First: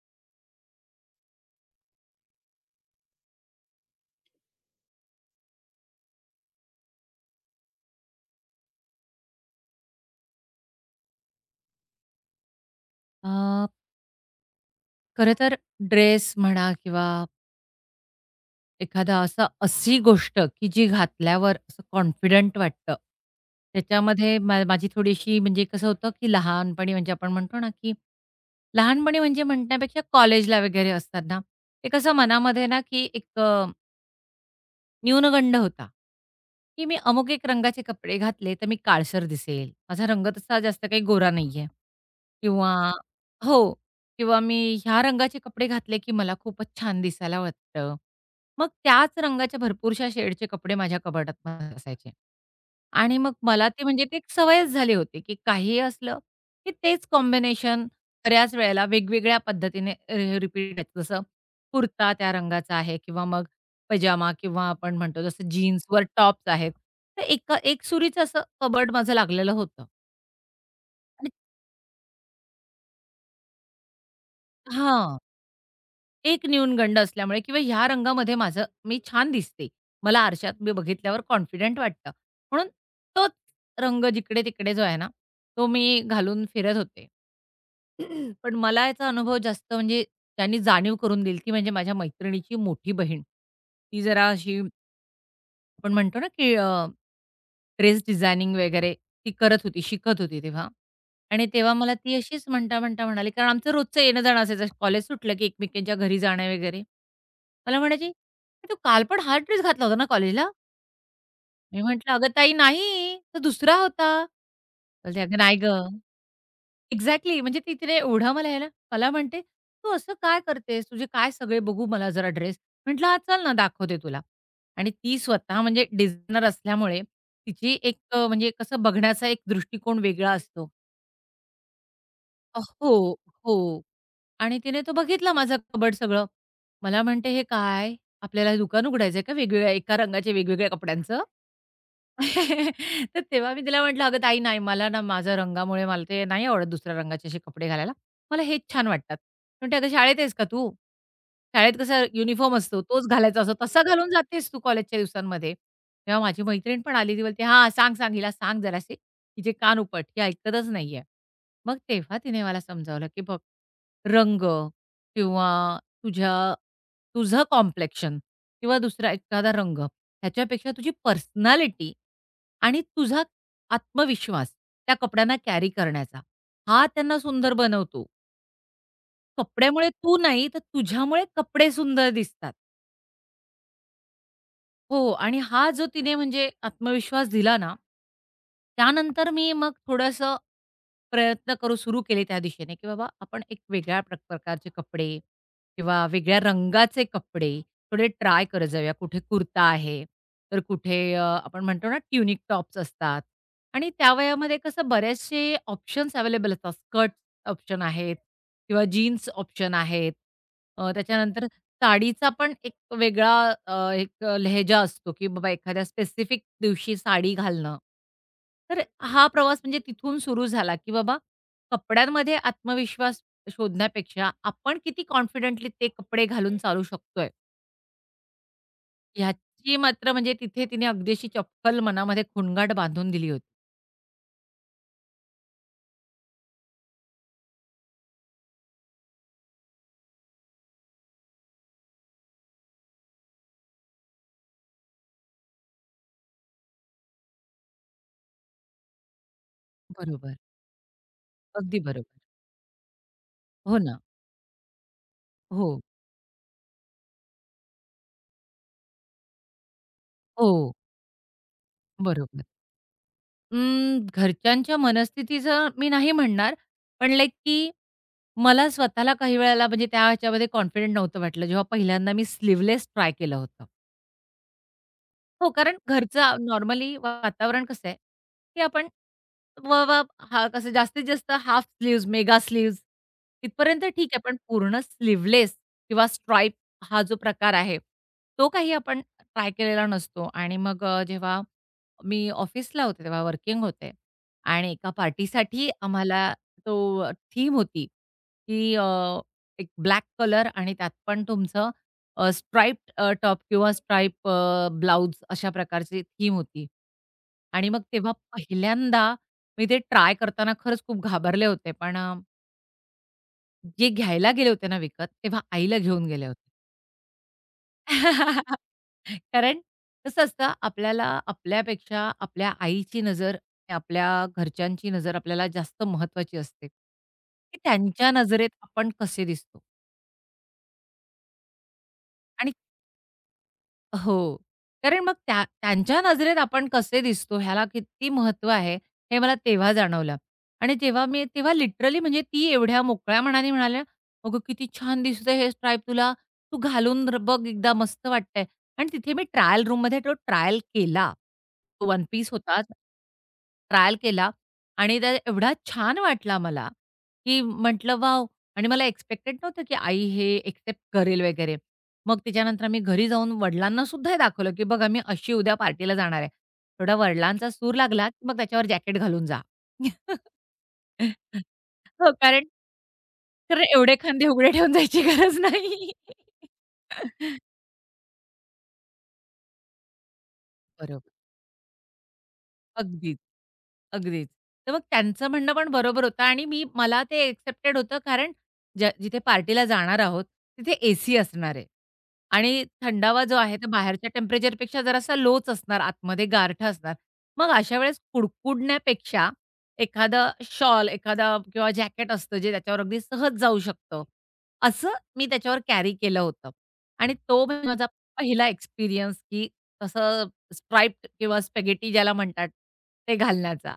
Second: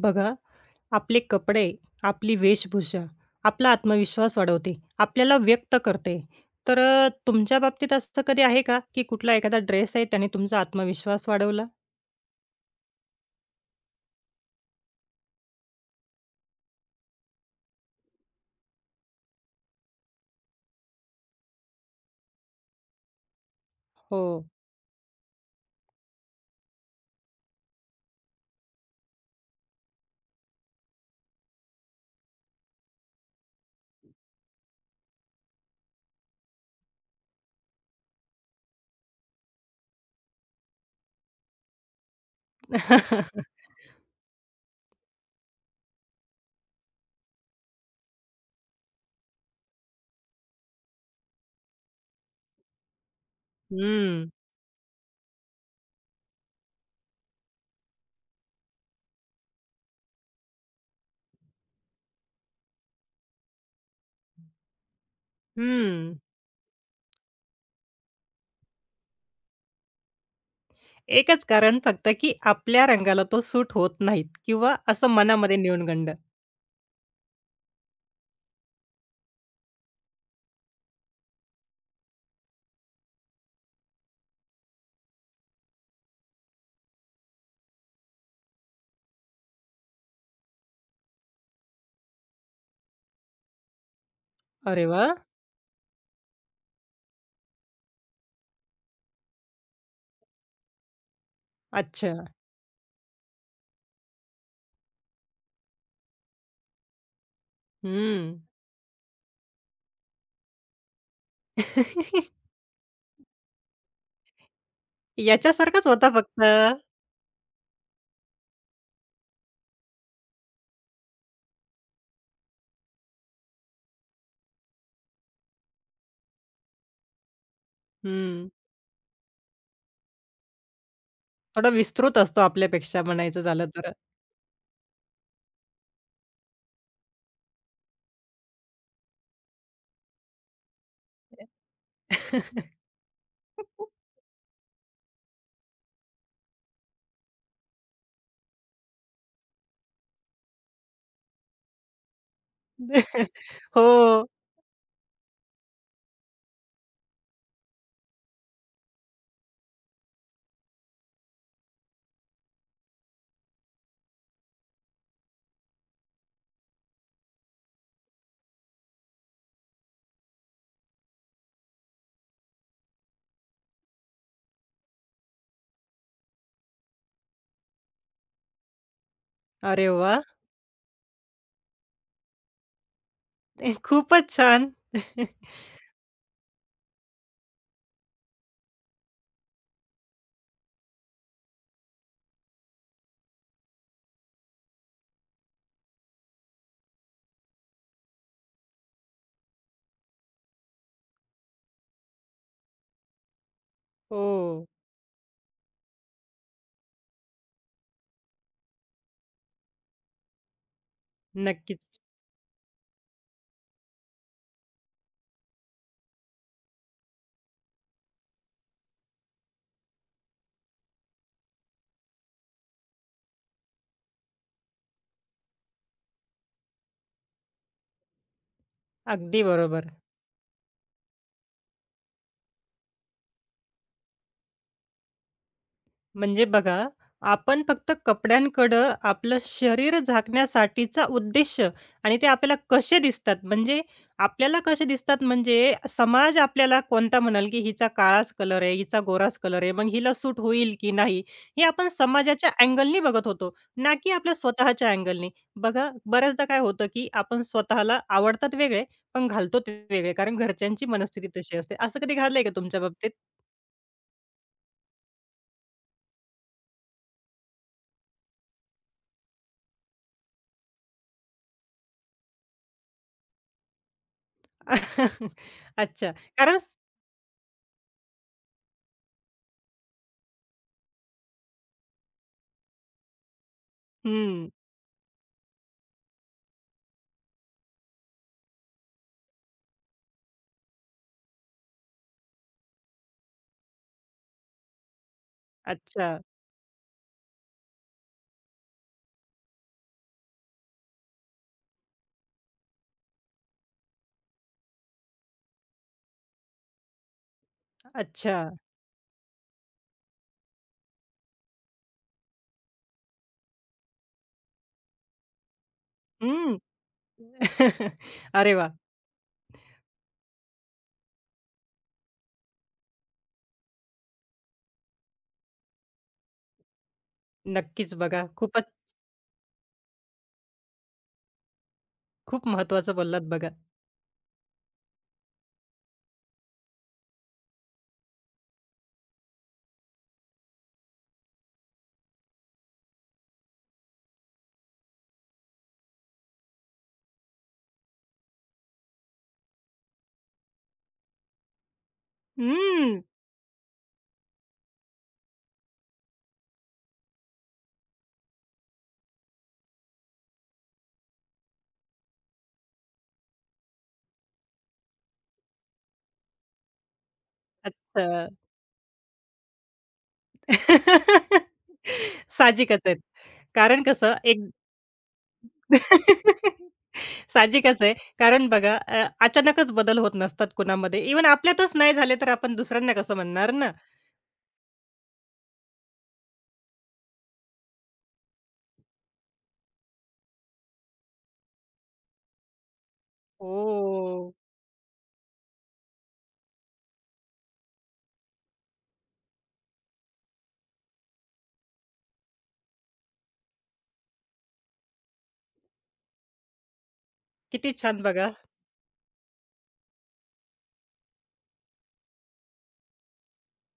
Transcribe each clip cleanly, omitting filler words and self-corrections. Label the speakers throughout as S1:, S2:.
S1: बघा, आपले कपडे, आपली वेशभूषा, आपला आत्मविश्वास वाढवते, आपल्याला व्यक्त करते. तर तुमच्या बाबतीत असं कधी आहे का, की कुठला एखादा ड्रेस आहे त्याने तुमचा आत्मविश्वास वाढवला?
S2: अ, खरं तर ड्रेस म्हणा किंवा एखादा अशी गोष्ट, की जी घातल्यावर असं कॉन्फिडंट वाटतं. त्याच्यामध्ये
S1: हो.
S2: माझी थोडीशी म्हणजे कसं होतं, की लहानपणी म्हणजे आपण म्हणतो ना, की लहानपणी म्हणजे म्हणण्यापेक्षा कॉलेजला वगैरे असताना, एक असं मनामध्ये ना, की एक न्यूनगंड होता, की मी अमुक एक रंगाचे कपडे घातले, तर मी काळसर दिसेल. माझा रंग तसा जास्त काही गोरा नाहीये किंवा हो किंवा मी ह्या रंगाचे कपडे घातले, की मला खूपच छान दिसायला वाटतं. मग त्याच रंगाच्या भरपूरशा शेडचे कपडे माझ्या कपाटात असायचे. आणि मग मला ते म्हणजे ते
S1: हं,
S2: एक सवयच झाली होती, की काहीही असलं, की तेच कॉम्बिनेशन बऱ्याच वेळेला वेगवेगळ्या पद्धतीने रिपीट व्हायचं. जसं कुर्ता त्या रंगाचा आहे किंवा मग पजामा किंवा आपण म्हणतो जसं जीन्सवर
S1: हं.
S2: टॉप्स आहेत. तर एका एकसुरीचं असं कबर्ड माझं लागलेलं होतं. आणि
S1: एकच कारण फक्त, की आपल्या रंगाला तो सूट होत नाहीत किंवा असं
S2: हां,
S1: मनामध्ये न्यूनगंड.
S2: एक न्यूनगंड असल्यामुळे किंवा ह्या रंगामध्ये माझं मी छान दिसते. मला आरशात मी बघितल्यावर कॉन्फिडंट वाटतं. म्हणून तोच रंग जिकडे-तिकडे जो आहे ना, तो मी घालून फिरत होते. पण मला याचा अनुभव जास्त म्हणजे त्यांनी जाणीव करून दिली, ती म्हणजे माझ्या मैत्रिणीची मोठी बहीण. ती जरा अशी
S1: अरे वाह!
S2: आपण म्हणतो ना, की ड्रेस डिझायनिंग वगैरे ती करत होती, शिकत होती तेव्हा. आणि तेव्हा मला
S1: अच्छा.
S2: ती अशीच म्हणता-म्हणता म्हणाली, कारण आमचं रोजचं येणं-जाणं असायचं. कॉलेज सुटलं की एकमेकींच्या घरी जाणं वगैरे. मला म्हणायची,
S1: हं.
S2: "तू काल पण हाच ड्रेस घातला होता ना कॉलेजला?" मी म्हटलं, "अगं ताई नाही, तो दुसरा होता." बोलते, "अगं नाही
S1: याच्यासारखाच
S2: गं."
S1: होता फक्त.
S2: एक्झॅक्टली. म्हणजे ती तिला एवढा मला यायला मला म्हणते, "तू असं काय करतेस? तुझे काय सगळे बघू मला जरा ड्रेस." म्हटलं, "हां, चल ना दाखवते तुला." आणि ती स्वतः म्हणजे डिझायनर असल्यामुळे तिची एक
S1: हं.
S2: म्हणजे कसं बघण्याचा एक दृष्टिकोन वेगळा असतो.
S1: थोडा विस्तृत असतो आपल्यापेक्षा
S2: हो,
S1: म्हणायचं झालं
S2: हो.
S1: तर.
S2: आणि तिने तो बघितला माझा कबर्ड सगळं. मला म्हणते, "हे काय? आपल्याला हे दुकान उघडायचंय का वेगवेगळ्या एका रंगाचे वेगवेगळ्या कपड्यांचं?" तर तेव्हा मी तिला म्हटलं, "अगं ताई नाही, मला ना माझ्या रंगामुळे मला ते नाही आवडत दुसऱ्या रंगाचे असे कपडे घालायला. मला हेच छान वाटतात." म्हणते, "अगं शाळेत आहेस का तू? शाळेत कसा युनिफॉर्म असतो, तोच घालायचा असतो. तसा घालून
S1: हो.
S2: जातेस तू कॉलेजच्या दिवसांमध्ये." तेव्हा माझी मैत्रीण पण आली. ती बोलते, "हां, सांग, सांग हिला सांग जराशी. हिचे कान उपट. ही ऐकतच नाहीये." मग तेव्हा तिने मला समजावलं, की "बघ" रंग किंवा तुझ्या तुझं कॉम्प्लेक्शन किंवा दुसरा एखादा रंग ह्याच्यापेक्षा तुझी पर्सनॅलिटी आणि तुझा आत्मविश्वास त्या कपड्यांना कॅरी करण्याचा, हा त्यांना सुंदर बनवतो.
S1: अरे
S2: कपड्यामुळे तू
S1: वाह!
S2: नाही, तर तुझ्यामुळे कपडे सुंदर दिसतात.
S1: खूपच छान.
S2: हो आणि हा जो तिने म्हणजे आत्मविश्वास दिला ना, त्यानंतर मी मग थोडंसं प्रयत्न करू सुरू केले त्या दिशेने, की बाबा आपण एक वेगळ्या प्रकारचे कपडे किंवा वेगळ्या रंगाचे कपडे थोडे ट्राय करत जाऊया. कुठे कुर्ता आहे, तर कुठे आपण म्हणतो ना ट्युनिक टॉप्स असतात आणि त्या वयामध्ये
S1: हो.
S2: कसं बरेचसे ऑप्शन्स अवेलेबल असतात. स्कर्ट ऑप्शन आहेत किंवा जीन्स ऑप्शन आहेत. त्याच्यानंतर
S1: नक्कीच.
S2: साडीचा पण एक वेगळा एक लहेजा असतो, की बाबा एखाद्या स्पेसिफिक दिवशी साडी घालणं. तर हा प्रवास म्हणजे तिथून सुरू झाला, की बाबा कपड्यांमध्ये आत्मविश्वास शोधण्यापेक्षा आपण किती कॉन्फिडेंटली ते कपडे घालून चालू शकतोय,
S1: अगदी
S2: ह्याची
S1: बरोबर.
S2: मात्र म्हणजे तिथे तिने अगदी चपखल मनामध्ये खोंगाट बांधून दिली होती.
S1: म्हणजे बघा, आपण फक्त कपड्यांकडं आपलं शरीर झाकण्यासाठीचा उद्देश आणि ते आपल्याला कसे दिसतात, म्हणजे आपल्याला कसे दिसतात म्हणजे समाज आपल्याला कोणता म्हणाल, की हिचा काळाच कलर आहे, हिचा गोराच कलर आहे, मग हिला
S2: बरोबर.
S1: सूट होईल की नाही, हे
S2: अगदी
S1: आपण
S2: बरोबर.
S1: समाजाच्या अँगलनी बघत होतो,
S2: हो
S1: ना
S2: ना.
S1: की आपल्या स्वतःच्या अँगलनी.
S2: हो.
S1: बघा, बऱ्याचदा काय होतं, की आपण स्वतःला आवडतात वेगळे, पण घालतो ते वेगळे, कारण
S2: हो.
S1: घरच्यांची मनस्थिती तशी असते. असं कधी घाललंय
S2: बरोबर.
S1: का तुमच्या बाबतीत?
S2: घरच्यांच्या मनस्थितीचं मी नाही म्हणणार, पण लाइक की मला स्वतःला काही वेळेला म्हणजे त्या ह्याच्यामध्ये कॉन्फिडंट नव्हतं वाटलं, जेव्हा पहिल्यांदा मी स्लीव्हलेस ट्राय केलं होतं. हो, कारण
S1: अच्छा,
S2: घरचं
S1: कारण
S2: नॉर्मली वातावरण कसं आहे, की आपण व व हा कसं जास्तीत जास्त हाफ स्लीव्हज, मेगा स्लीव्हज इथपर्यंत ठीक आहे. पण
S1: हं.
S2: पूर्ण स्लीव्हलेस किंवा स्ट्राइप हा जो प्रकार आहे, तो काही आपण ट्राय केलेला नसतो. आणि मग जेव्हा मी ऑफिसला होते, तेव्हा वर्किंग होते आणि एका पार्टीसाठी
S1: अच्छा,
S2: आम्हाला तो थीम होती, की एक ब्लॅक कलर आणि त्यात पण तुमचं स्ट्राइप्ड टॉप किंवा स्ट्राइप ब्लाउज अशा प्रकारची थीम होती. आणि मग तेव्हा
S1: अच्छा.
S2: पहिल्यांदा मी ते ट्राय करताना खरंच खूप घाबरले होते. पण जे घ्यायला गेले होते ना विकत, तेव्हा आईला घेऊन गेले होते.
S1: हं. अरे वाह!
S2: कारण कसं असतं आपल्याला आपल्यापेक्षा आपल्या आईची नजर, आपल्या घरच्यांची नजर आपल्याला जास्त महत्त्वाची असते, की
S1: नक्कीच
S2: त्यांच्या
S1: बघा.
S2: नजरेत
S1: खूपच
S2: आपण कसे दिसतो.
S1: खूप
S2: आणि
S1: महत्त्वाचं बोललात बघा.
S2: हो. कारण मग त्या त्यांच्या नजरेत आपण कसे दिसतो ह्याला किती महत्त्व आहे, हे मला तेव्हा जाणवलं. आणि तेव्हा मी तेव्हा लिटरली म्हणजे ती एवढ्या मोकळ्या मनाने म्हणाल्या, "अगं किती छान दिसतंय हेअर स्ट्राइप तुला. तू घालून बघ एकदा मस्त वाटतंय." आणि तिथे मी ट्रायल रूममध्ये तो ट्रायल केला. तो वन पीस होता.
S1: हं.
S2: ट्रायल केला आणि त्या एवढा छान वाटला मला, की म्हटलं, "वॉव!" आणि मला एक्स्पेक्टेड नव्हतं, की आई हे एक्सेप्ट करेल वगैरे. मग त्याच्यानंतर आम्ही घरी जाऊन वडिलांना सुद्धा हे दाखवलं, की बघा मी अशी उद्या पार्टीला जाणार आहे. थोडा वडिलांचा सूर
S1: अच्छा.
S2: लागला, की मग त्याच्यावर जॅकेट घालून जा. हो, कारण
S1: साहजिकच आहे.
S2: कारण
S1: कारण
S2: एवढे
S1: कसं
S2: खांदे
S1: एक
S2: उघडे ठेवून जायची गरज नाही.
S1: साहजिकच आहे. कारण बघा अचानकच बदल होत नसतात कुणामध्ये.
S2: बरोबर.
S1: इव्हन आपल्यातच नाही झाले तर आपण दुसऱ्यांना कसं
S2: अगदीच.
S1: म्हणणार ना?
S2: अगदीच. तर मग त्यांचं म्हणणं पण बरोबर होतं आणि मी मला ते एक्सेप्टेड होतं कारण जिथे पार्टीला जाणार आहोत, तिथे एसी असणार आहे आणि थंडावा जो आहे, तो बाहेरच्या
S1: ओह!
S2: टेम्परेचरपेक्षा जरासा लोच असणार, आतमध्ये गारठा असणार. मग अशा वेळेस कुडकुडण्यापेक्षा एखादा शॉल, एखादा किंवा जॅकेट असतं, जे त्याच्यावर अगदी सहज जाऊ शकतं. असं मी त्याच्यावर कॅरी केलं होतं आणि तो म्हणजे
S1: किती
S2: माझा
S1: छान बघा.
S2: पहिला एक्सपिरियन्स, की तसं स्ट्राइप्ड किंवा स्पॅगेटी ज्याला म्हणतात, ते घालण्याचा.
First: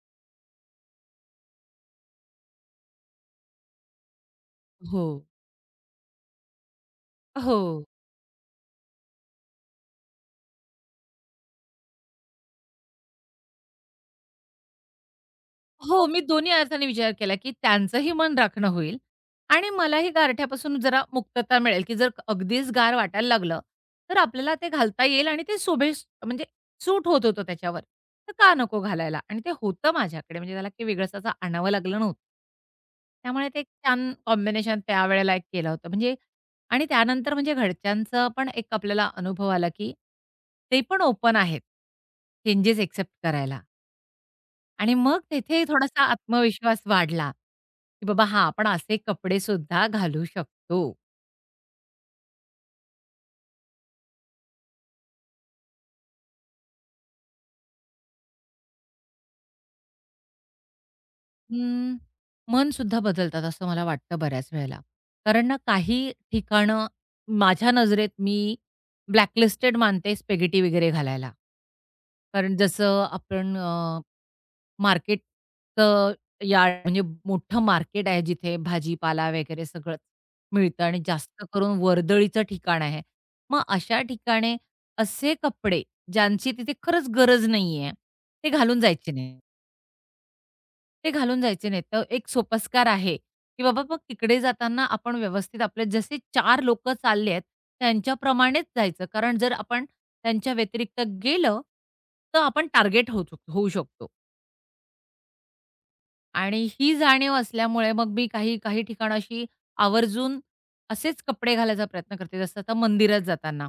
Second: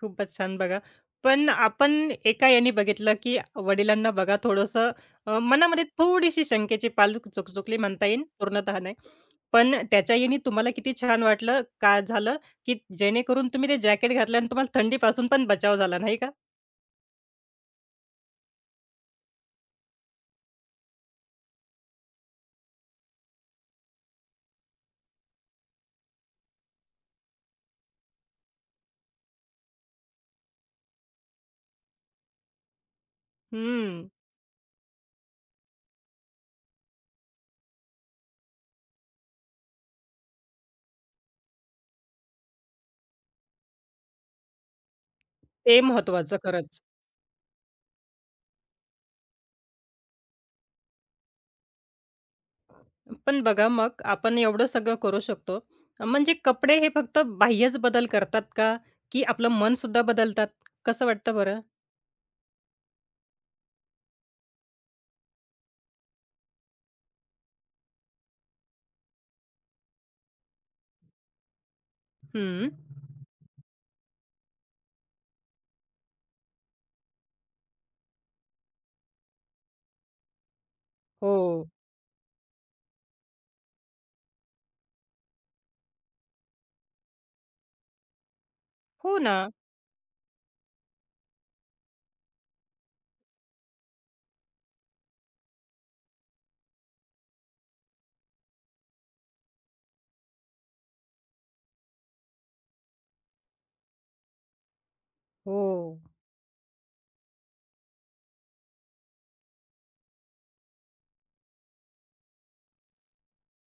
S1: खूपच छान बघा. पण आपण एका याने बघितलं, की वडिलांना बघा थोडंसं
S2: हो.
S1: मनामध्ये थोडीशी शंकेची पाल
S2: हो.
S1: चुकली म्हणता येईल, पूर्णतः नाही. पण त्याच्या याने तुम्हाला किती छान वाटलं का झालं, की जेणेकरून तुम्ही ते जॅकेट घातलं आणि तुम्हाला थंडीपासून पण बचाव झाला
S2: हो,
S1: नाही
S2: मी
S1: का?
S2: दोन्ही अर्थाने विचार केला, की त्यांचंही मन राखणं होईल आणि मलाही गारठ्यापासून जरा मुक्तता मिळेल, की जर अगदीच गार वाटायला लागलं, तर आपल्याला ते घालता येईल आणि ते शोभेस म्हणजे सूट होत होतं त्याच्यावर. तर का नको घालायला? आणि ते होतं माझ्याकडे म्हणजे त्याला काही वेगळंच असं आणावं लागलं नव्हतं. त्यामुळे ते एक
S1: हं,
S2: छान कॉम्बिनेशन त्यावेळेला एक केलं होतं. म्हणजे आणि त्यानंतर म्हणजे घरच्यांचं पण एक आपल्याला अनुभव आला, की ते पण ओपन आहेत चेंजेस एक्सेप्ट करायला. आणि मग तेथे
S1: ते
S2: थोडासा
S1: महत्त्वाचं खरंच.
S2: आत्मविश्वास वाढला, की बाबा हां, आपण असे कपडे सुद्धा घालू शकतो.
S1: पण बघा मग आपण एवढं सगळं करू शकतो. म्हणजे कपडे हे फक्त बाह्यच बदल करतात का? की आपलं मन सुद्धा बदलतात? कसं वाटतं बरं?
S2: हं. मन सुद्धा बदलतात असं मला वाटतं बऱ्याच वेळेला. कारण ना काही ठिकाणं माझ्या नजरेत मी ब्लॅकलिस्टेड मानते स्पेगेटी वगैरे घालायला. कारण
S1: हं.
S2: जसं आपण मार्केटचं यार्ड म्हणजे मोठं मार्केट आहे जिथे भाजीपाला वगैरे सगळंच मिळतं आणि जास्त
S1: हो.
S2: करून वर्दळीचं ठिकाण आहे. मग अशा ठिकाणी असे कपडे ज्यांची तिथे खरंच गरज नाहीये, ते घालून जायचे
S1: हो ना.
S2: नाहीत. ते घालून जायचे नाहीत. तर एक सोपस्कार आहे, की बाबा मग तिकडे जाताना आपण व्यवस्थित आपले जसे 4 लोकं चालले आहेत, त्यांच्याप्रमाणेच जायचं. कारण जर आपण त्यांच्या व्यतिरिक्त गेलं, तर आपण टार्गेट होऊ शकतो.
S1: हो,
S2: आणि ही जाणीव असल्यामुळे मग मी काही काही ठिकाणं अशी आवर्जून असेच कपडे घालायचा प्रयत्न करते. जसं आता मंदिरात जाताना.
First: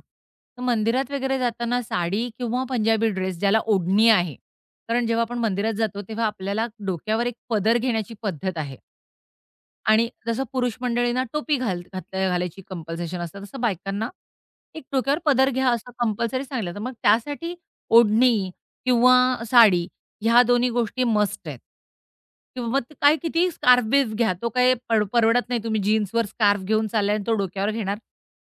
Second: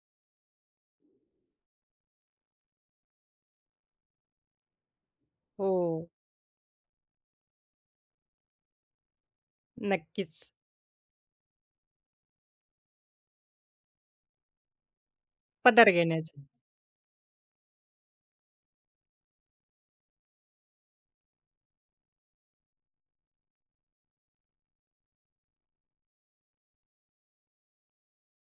S2: तर मंदिरात वगैरे जाताना साडी किंवा पंजाबी ड्रेस ज्याला ओढणी आहे. कारण जेव्हा आपण मंदिरात जातो,
S1: हो.
S2: तेव्हा आपल्याला डोक्यावर एक पदर घेण्याची पद्धत आहे. आणि
S1: नक्कीच.
S2: जसं पुरुष मंडळींना टोपी घालायची कंपल्सेशन असतं, तसं बायकांना एक डोक्यावर पदर घ्या
S1: पदर
S2: असं कंपल्सरी
S1: घेण्याचे.
S2: सांगितलं. तर मग त्यासाठी ओढणी किंवा साडी ह्या दोन्ही गोष्टी मस्ट आहेत. किंवा मग ते काय कितीही स्कार्फ-बिर्फ घ्या. तो काही परवडत नाही. तुम्ही जीन्सवर स्कार्फ घेऊन चाललाय आणि तो डोक्यावर घेणार.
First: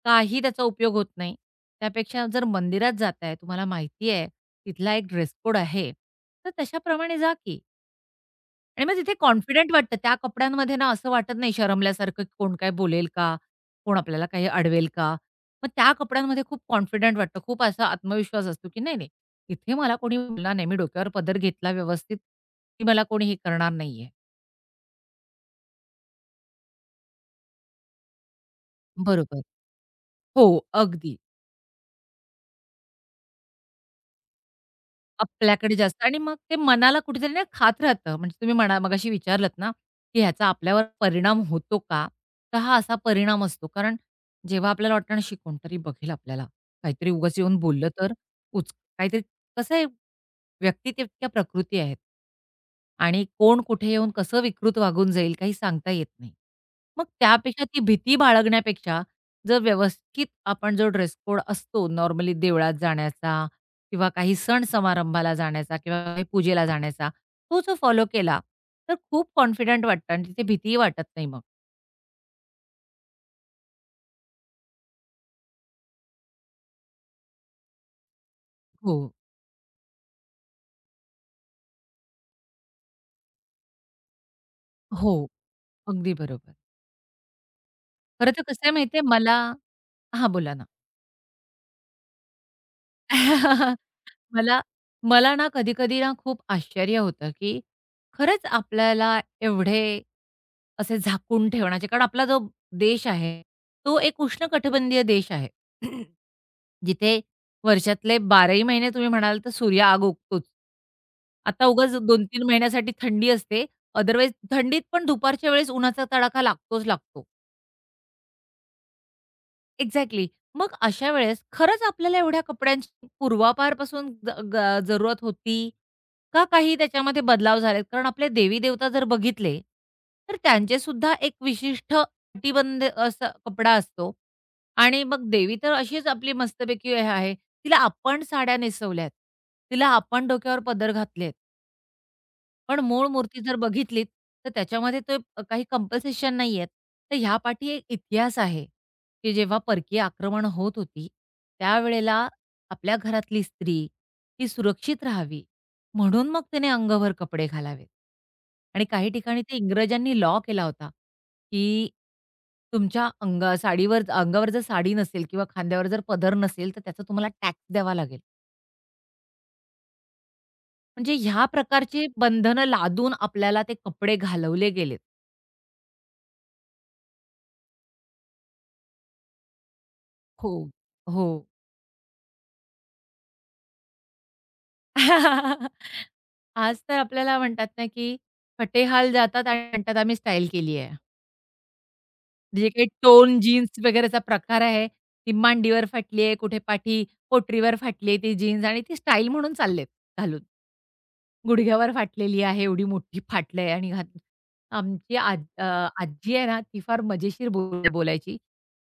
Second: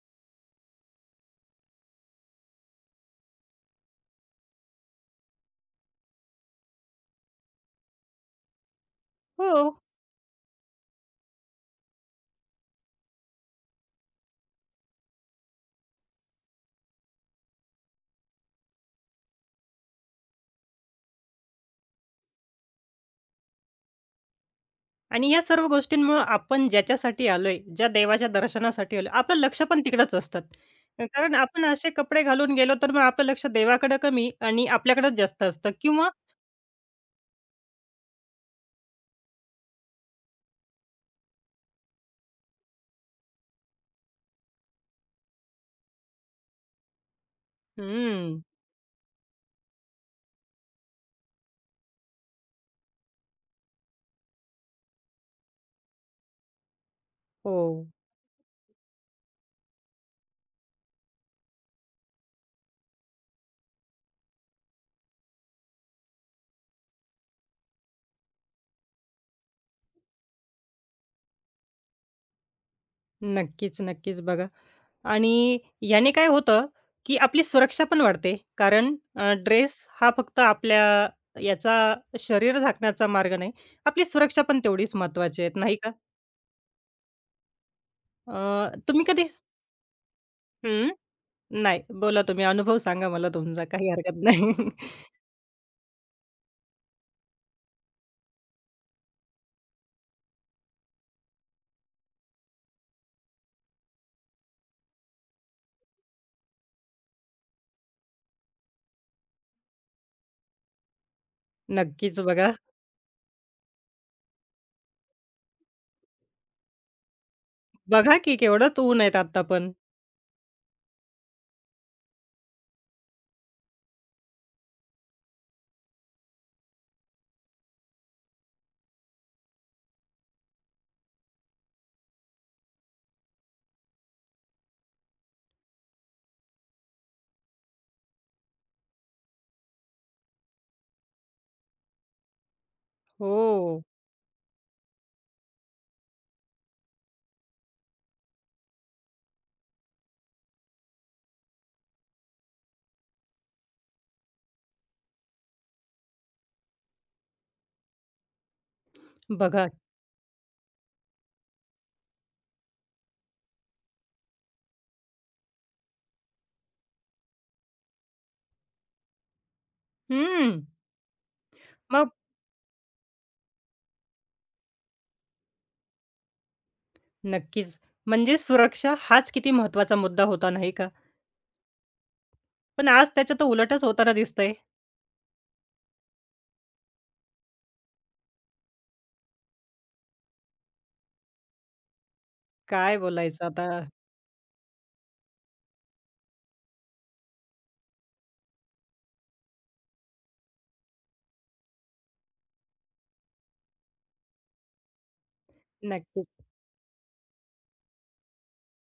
S2: काही त्याचा उपयोग होत नाही. त्यापेक्षा जर मंदिरात जाताय, तुम्हाला माहिती आहे, तिथला एक ड्रेस कोड आहे, तर तशाप्रमाणे जा की. आणि मग तिथे
S1: हो.
S2: कॉन्फिडंट
S1: हो.
S2: वाटतं. त्या कपड्यांमध्ये ना असं वाटत नाही शरमल्यासारखं, की कोण काय बोलेल का? कोण आपल्याला काही अडवेल का? मग त्या कपड्यांमध्ये खूप कॉन्फिडंट वाटतं. खूप असा आत्मविश्वास असतो, की नाही, नाही, इथे मला कोणी बोलणार नाही. मी डोक्यावर पदर घेतला व्यवस्थित, की मला कोणी हे करणार नाहीये.
S1: आणि या सर्व गोष्टींमुळं आपण ज्याच्यासाठी आलोय, ज्या देवाच्या दर्शनासाठी आलोय, आपलं
S2: बरोबर.
S1: लक्ष पण तिकडंच असतात.
S2: हो, अगदी.
S1: कारण आपण असे कपडे घालून गेलो, तर मग आपलं लक्ष देवाकडे कमी आणि आपल्याकडंच जास्त असतं
S2: आपल्याकडे जास्त
S1: किंवा
S2: आणि मग ते मनाला कुठेतरी ना खात राहतं. म्हणजे तुम्ही म्हणा मगाशी विचारलत ना, की ह्याचा आपल्यावर परिणाम होतो का? तर हा असा परिणाम असतो. कारण जेव्हा आपल्याला वाटतं ना, "शी कोणतरी बघेल आपल्याला, काहीतरी उगाच येऊन बोललं तर
S1: हं.
S2: उच" काहीतरी कसं आहे, व्यक्ती तितक्या प्रकृती आहेत. आणि कोण कुठे येऊन कसं विकृत वागून जाईल काही सांगता येत नाही. मग
S1: हो.
S2: त्यापेक्षा ती भीती बाळगण्यापेक्षा जर व्यवस्थित आपण जो ड्रेस कोड असतो नॉर्मली देवळात जाण्याचा किंवा काही सण-समारंभाला जाण्याचा किंवा काही पूजेला जाण्याचा, तो जर फॉलो केला, तर खूप कॉन्फिडंट वाटतं आणि तिथे भीतीही वाटत नाही मग.
S1: नक्कीच, नक्कीच बघा. आणि याने काय होतं, की आपली सुरक्षा पण वाढते. कारण
S2: हो,
S1: ड्रेस हा फक्त आपल्या याचा शरीर झाकण्याचा मार्ग नाही. आपली सुरक्षा पण तेवढीच
S2: हो.
S1: महत्त्वाची आहे, नाही का?
S2: अगदी बरोबर. खरं तर कसं आहे
S1: अ,
S2: माहिती
S1: तुम्ही कधी
S2: मला हां, बोला ना.
S1: हं, नाही. बोला तुम्ही अनुभव सांगा मला तुमचा, काही हरकत नाही.
S2: मला मला ना कधी-कधी ना खूप आश्चर्य होतं, की खरंच आपल्याला एवढे असे झाकून ठेवण्याचे कारण आपला जो देश आहे, तो एक उष्णकटिबंधीय देश आहे. जिथे वर्षातले 12ही महिने तुम्ही म्हणाल तर सूर्य आग उगतोच. आता उगाच
S1: नक्कीच
S2: 2-3
S1: बघा.
S2: महिन्यासाठी थंडी असते. अदरवाईज थंडीत पण दुपारच्या वेळेस उन्हाचा तडाखा लागतोच लागतो.
S1: बघा की केवढंच ऊन आहेत आता पण.
S2: एक्झॅक्टली. मग अशा वेळेस खरंच आपल्याला एवढ्या कपड्यांची पूर्वापारपासून ज ग जरूरत होती, का काही त्याच्यामध्ये बदलाव झालेत? कारण आपले देवी-देवता जर बघितले, तर त्यांचे सुद्धा एक विशिष्ट अटीबंध असा कपडा असतो आणि मग देवी तर अशीच आपली मस्तपैकी हे आहे. तिला आपण साड्या नेसवल्यात, तिला आपण डोक्यावर पदर घातलेत. पण मूळ मूर्ती जर
S1: हो,
S2: बघितलीत, तर त्याच्यामध्ये ते काही कंपल्सेशन नाहीयेत. तर ह्यापाठी एक इतिहास आहे, की जेव्हा परकीय आक्रमण होत होती, त्यावेळेला आपल्या घरातली स्त्री ही सुरक्षित राहावी, म्हणून मग तिने अंगभर कपडे घालावेत. आणि काही ठिकाणी ते
S1: बघा.
S2: इंग्रजांनी लॉ केला होता, की तुमच्या अंग साडीवर अंगावर जर साडी नसेल किंवा खांद्यावर जर पदर नसेल, तर त्याचा तुम्हाला टॅक्स द्यावा लागेल.
S1: हं,
S2: म्हणजे ह्या प्रकारची
S1: मग
S2: बंधनं लादून आपल्याला ते कपडे घालवले गेलेत.
S1: नक्कीच. म्हणजे सुरक्षा हाच किती महत्वाचा मुद्दा होता,
S2: हो.
S1: नाही का?
S2: हो.
S1: पण आज त्याच्या तर उलटच होताना दिसतंय.
S2: आज तर आपल्याला म्हणतात ना, की फटेहाल जातात आणि म्हणतात आम्ही स्टाईल केली आहे. जे काही
S1: काय
S2: टोन
S1: बोलायचं आता?
S2: जीन्स वगैरेचा प्रकार आहे, ती मांडीवर फाटली आहे, कुठे पाठी पोटरीवर फाटली आहे ती जीन्स आणि ती स्टाईल म्हणून चाललेत घालून. गुडघ्यावर फाटलेली आहे, एवढी मोठी फाटलंय आणि घात आमची आज आजी
S1: नक्कीच.
S2: आहे ना, ती फार मजेशीर बोलायची,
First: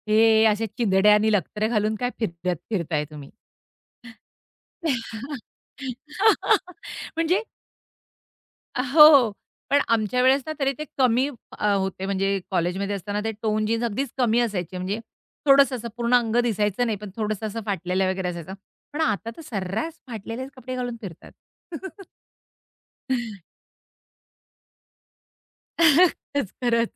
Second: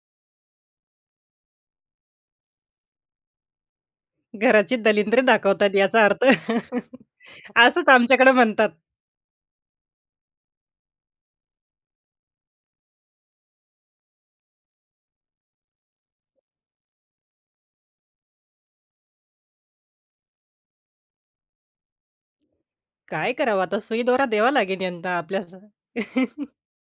S2: "हे असे चिंधड्या आणि लक्तरे घालून काय फिरत फिरताय तुम्ही?"
S1: घराची दलिंद्रे दाखवतात याचा अर्थ
S2: म्हणजे
S1: असंच आमच्याकडे म्हणतात.
S2: हो, पण आमच्या वेळेस ना तरी ते कमी होते म्हणजे कॉलेजमध्ये असताना ते टोन जीन्स अगदीच कमी असायचे म्हणजे थोडंसं असं पूर्ण अंग दिसायचं नाही, पण थोडंसं असं फाटलेलं वगैरे असायचं. पण आता तर सर्रास फाटलेलेच कपडे घालून फिरतात.
S1: काय करावं आता? सुईदोरा द्यावा लागेल यांना आपल्याला.
S2: खरंच, खरंच.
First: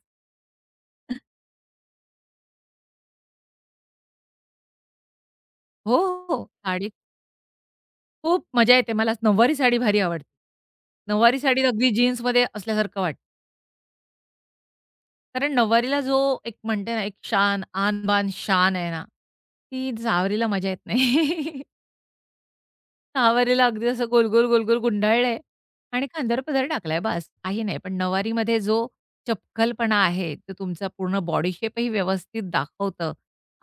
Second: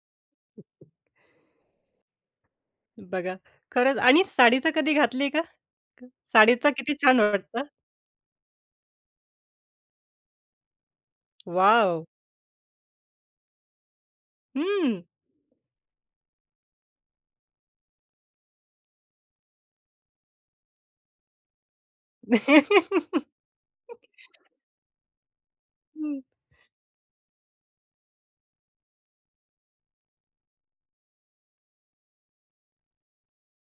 S1: बघा. खरंच आणि साडीचं कधी घातली का?
S2: हो, हो. हो.
S1: साडीचं
S2: साडी
S1: किती छान वाटतं.
S2: खूप मजा येते. मला नऊवारी साडी भारी आवडते. नऊवारी साडीत अगदी
S1: वॉव!
S2: जीन्समध्ये असल्यासारखं वाटतं.
S1: हं.
S2: कारण नऊवारीला जो एक म्हणते ना, एक शान, आन-बान शान आहे ना, ती सहावारीला मजा येत नाही. नावारीला अगदी असं गोल-गोल, गोल-गोल गुंडाळलंय आणि खांद्यावर पदर टाकलाय बास. काही नाही. पण नवारीमध्ये जो चपखलपणा आहे, तो तुमचा पूर्ण बॉडी शेपही व्यवस्थित दाखवतं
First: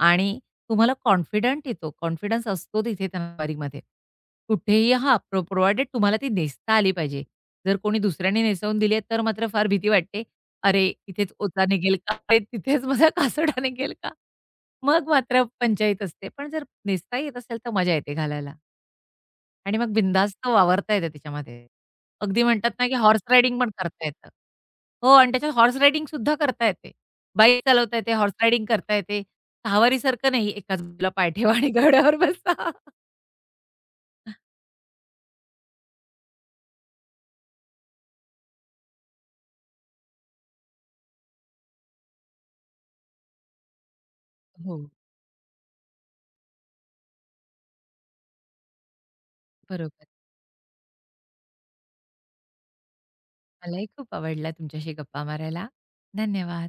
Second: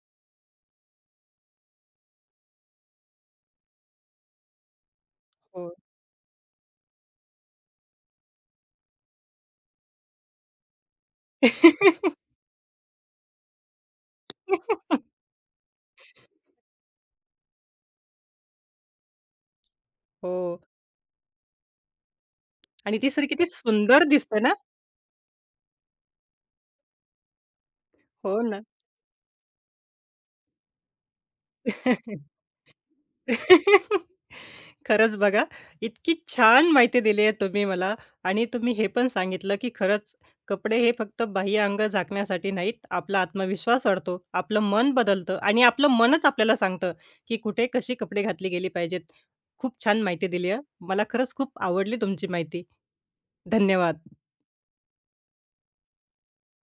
S2: आणि तुम्हाला कॉन्फिडंट येतो. कॉन्फिडन्स असतो तिथे त्या नवारीमध्ये. कुठेही हां,
S1: हो.
S2: प्रोव्हायडेड तुम्हाला ती नेसता आली पाहिजे. जर कोणी दुसऱ्याने नेसवून दिली आहे, तर मात्र फार भीती वाटते. "अरे, इथेच ओचा निघेल का? अरे, तिथेच माझा कासोटा निघेल का?" मग मात्र पंचाईत असते. पण जर नेसता येत असेल, तर मजा येते घालायला. आणि मग बिनधास्त
S1: हो.
S2: वावरता येतं त्याच्यामध्ये. अगदी म्हणतात ना, की
S1: आणि ती
S2: हॉर्स
S1: सर किती
S2: रायडिंग पण
S1: सुंदर
S2: करता येतं.
S1: दिसते ना?
S2: हो आणि त्याच्यात हॉर्स रायडिंग सुद्धा करता येते. बाईक चालवता येते, हॉर्स
S1: हो ना.
S2: रायडिंग करता येते. सहावारीसारखं नाही, एकाच बाजूला पाय ठेवा आणि घोड्यावर बसा.
S1: खरंच बघा, इतकी छान माहिती दिली आहे तुम्ही मला आणि तुम्ही हे पण सांगितलं, की खरंच कपडे हे फक्त बाह्य अंग झाकण्यासाठी नाहीत. आपला आत्मविश्वास वाढतो, आपलं
S2: हो,
S1: मन बदलतं आणि आपलं मनच आपल्याला सांगतं, की कुठे कशी कपडे घातली गेली पाहिजेत. खूप छान
S2: बरोबर.
S1: माहिती दिली आहे. मला खरंच खूप आवडली तुमची माहिती.
S2: मलाही
S1: धन्यवाद.
S2: खूप आवडला तुमच्याशी गप्पा मारायला. धन्यवाद.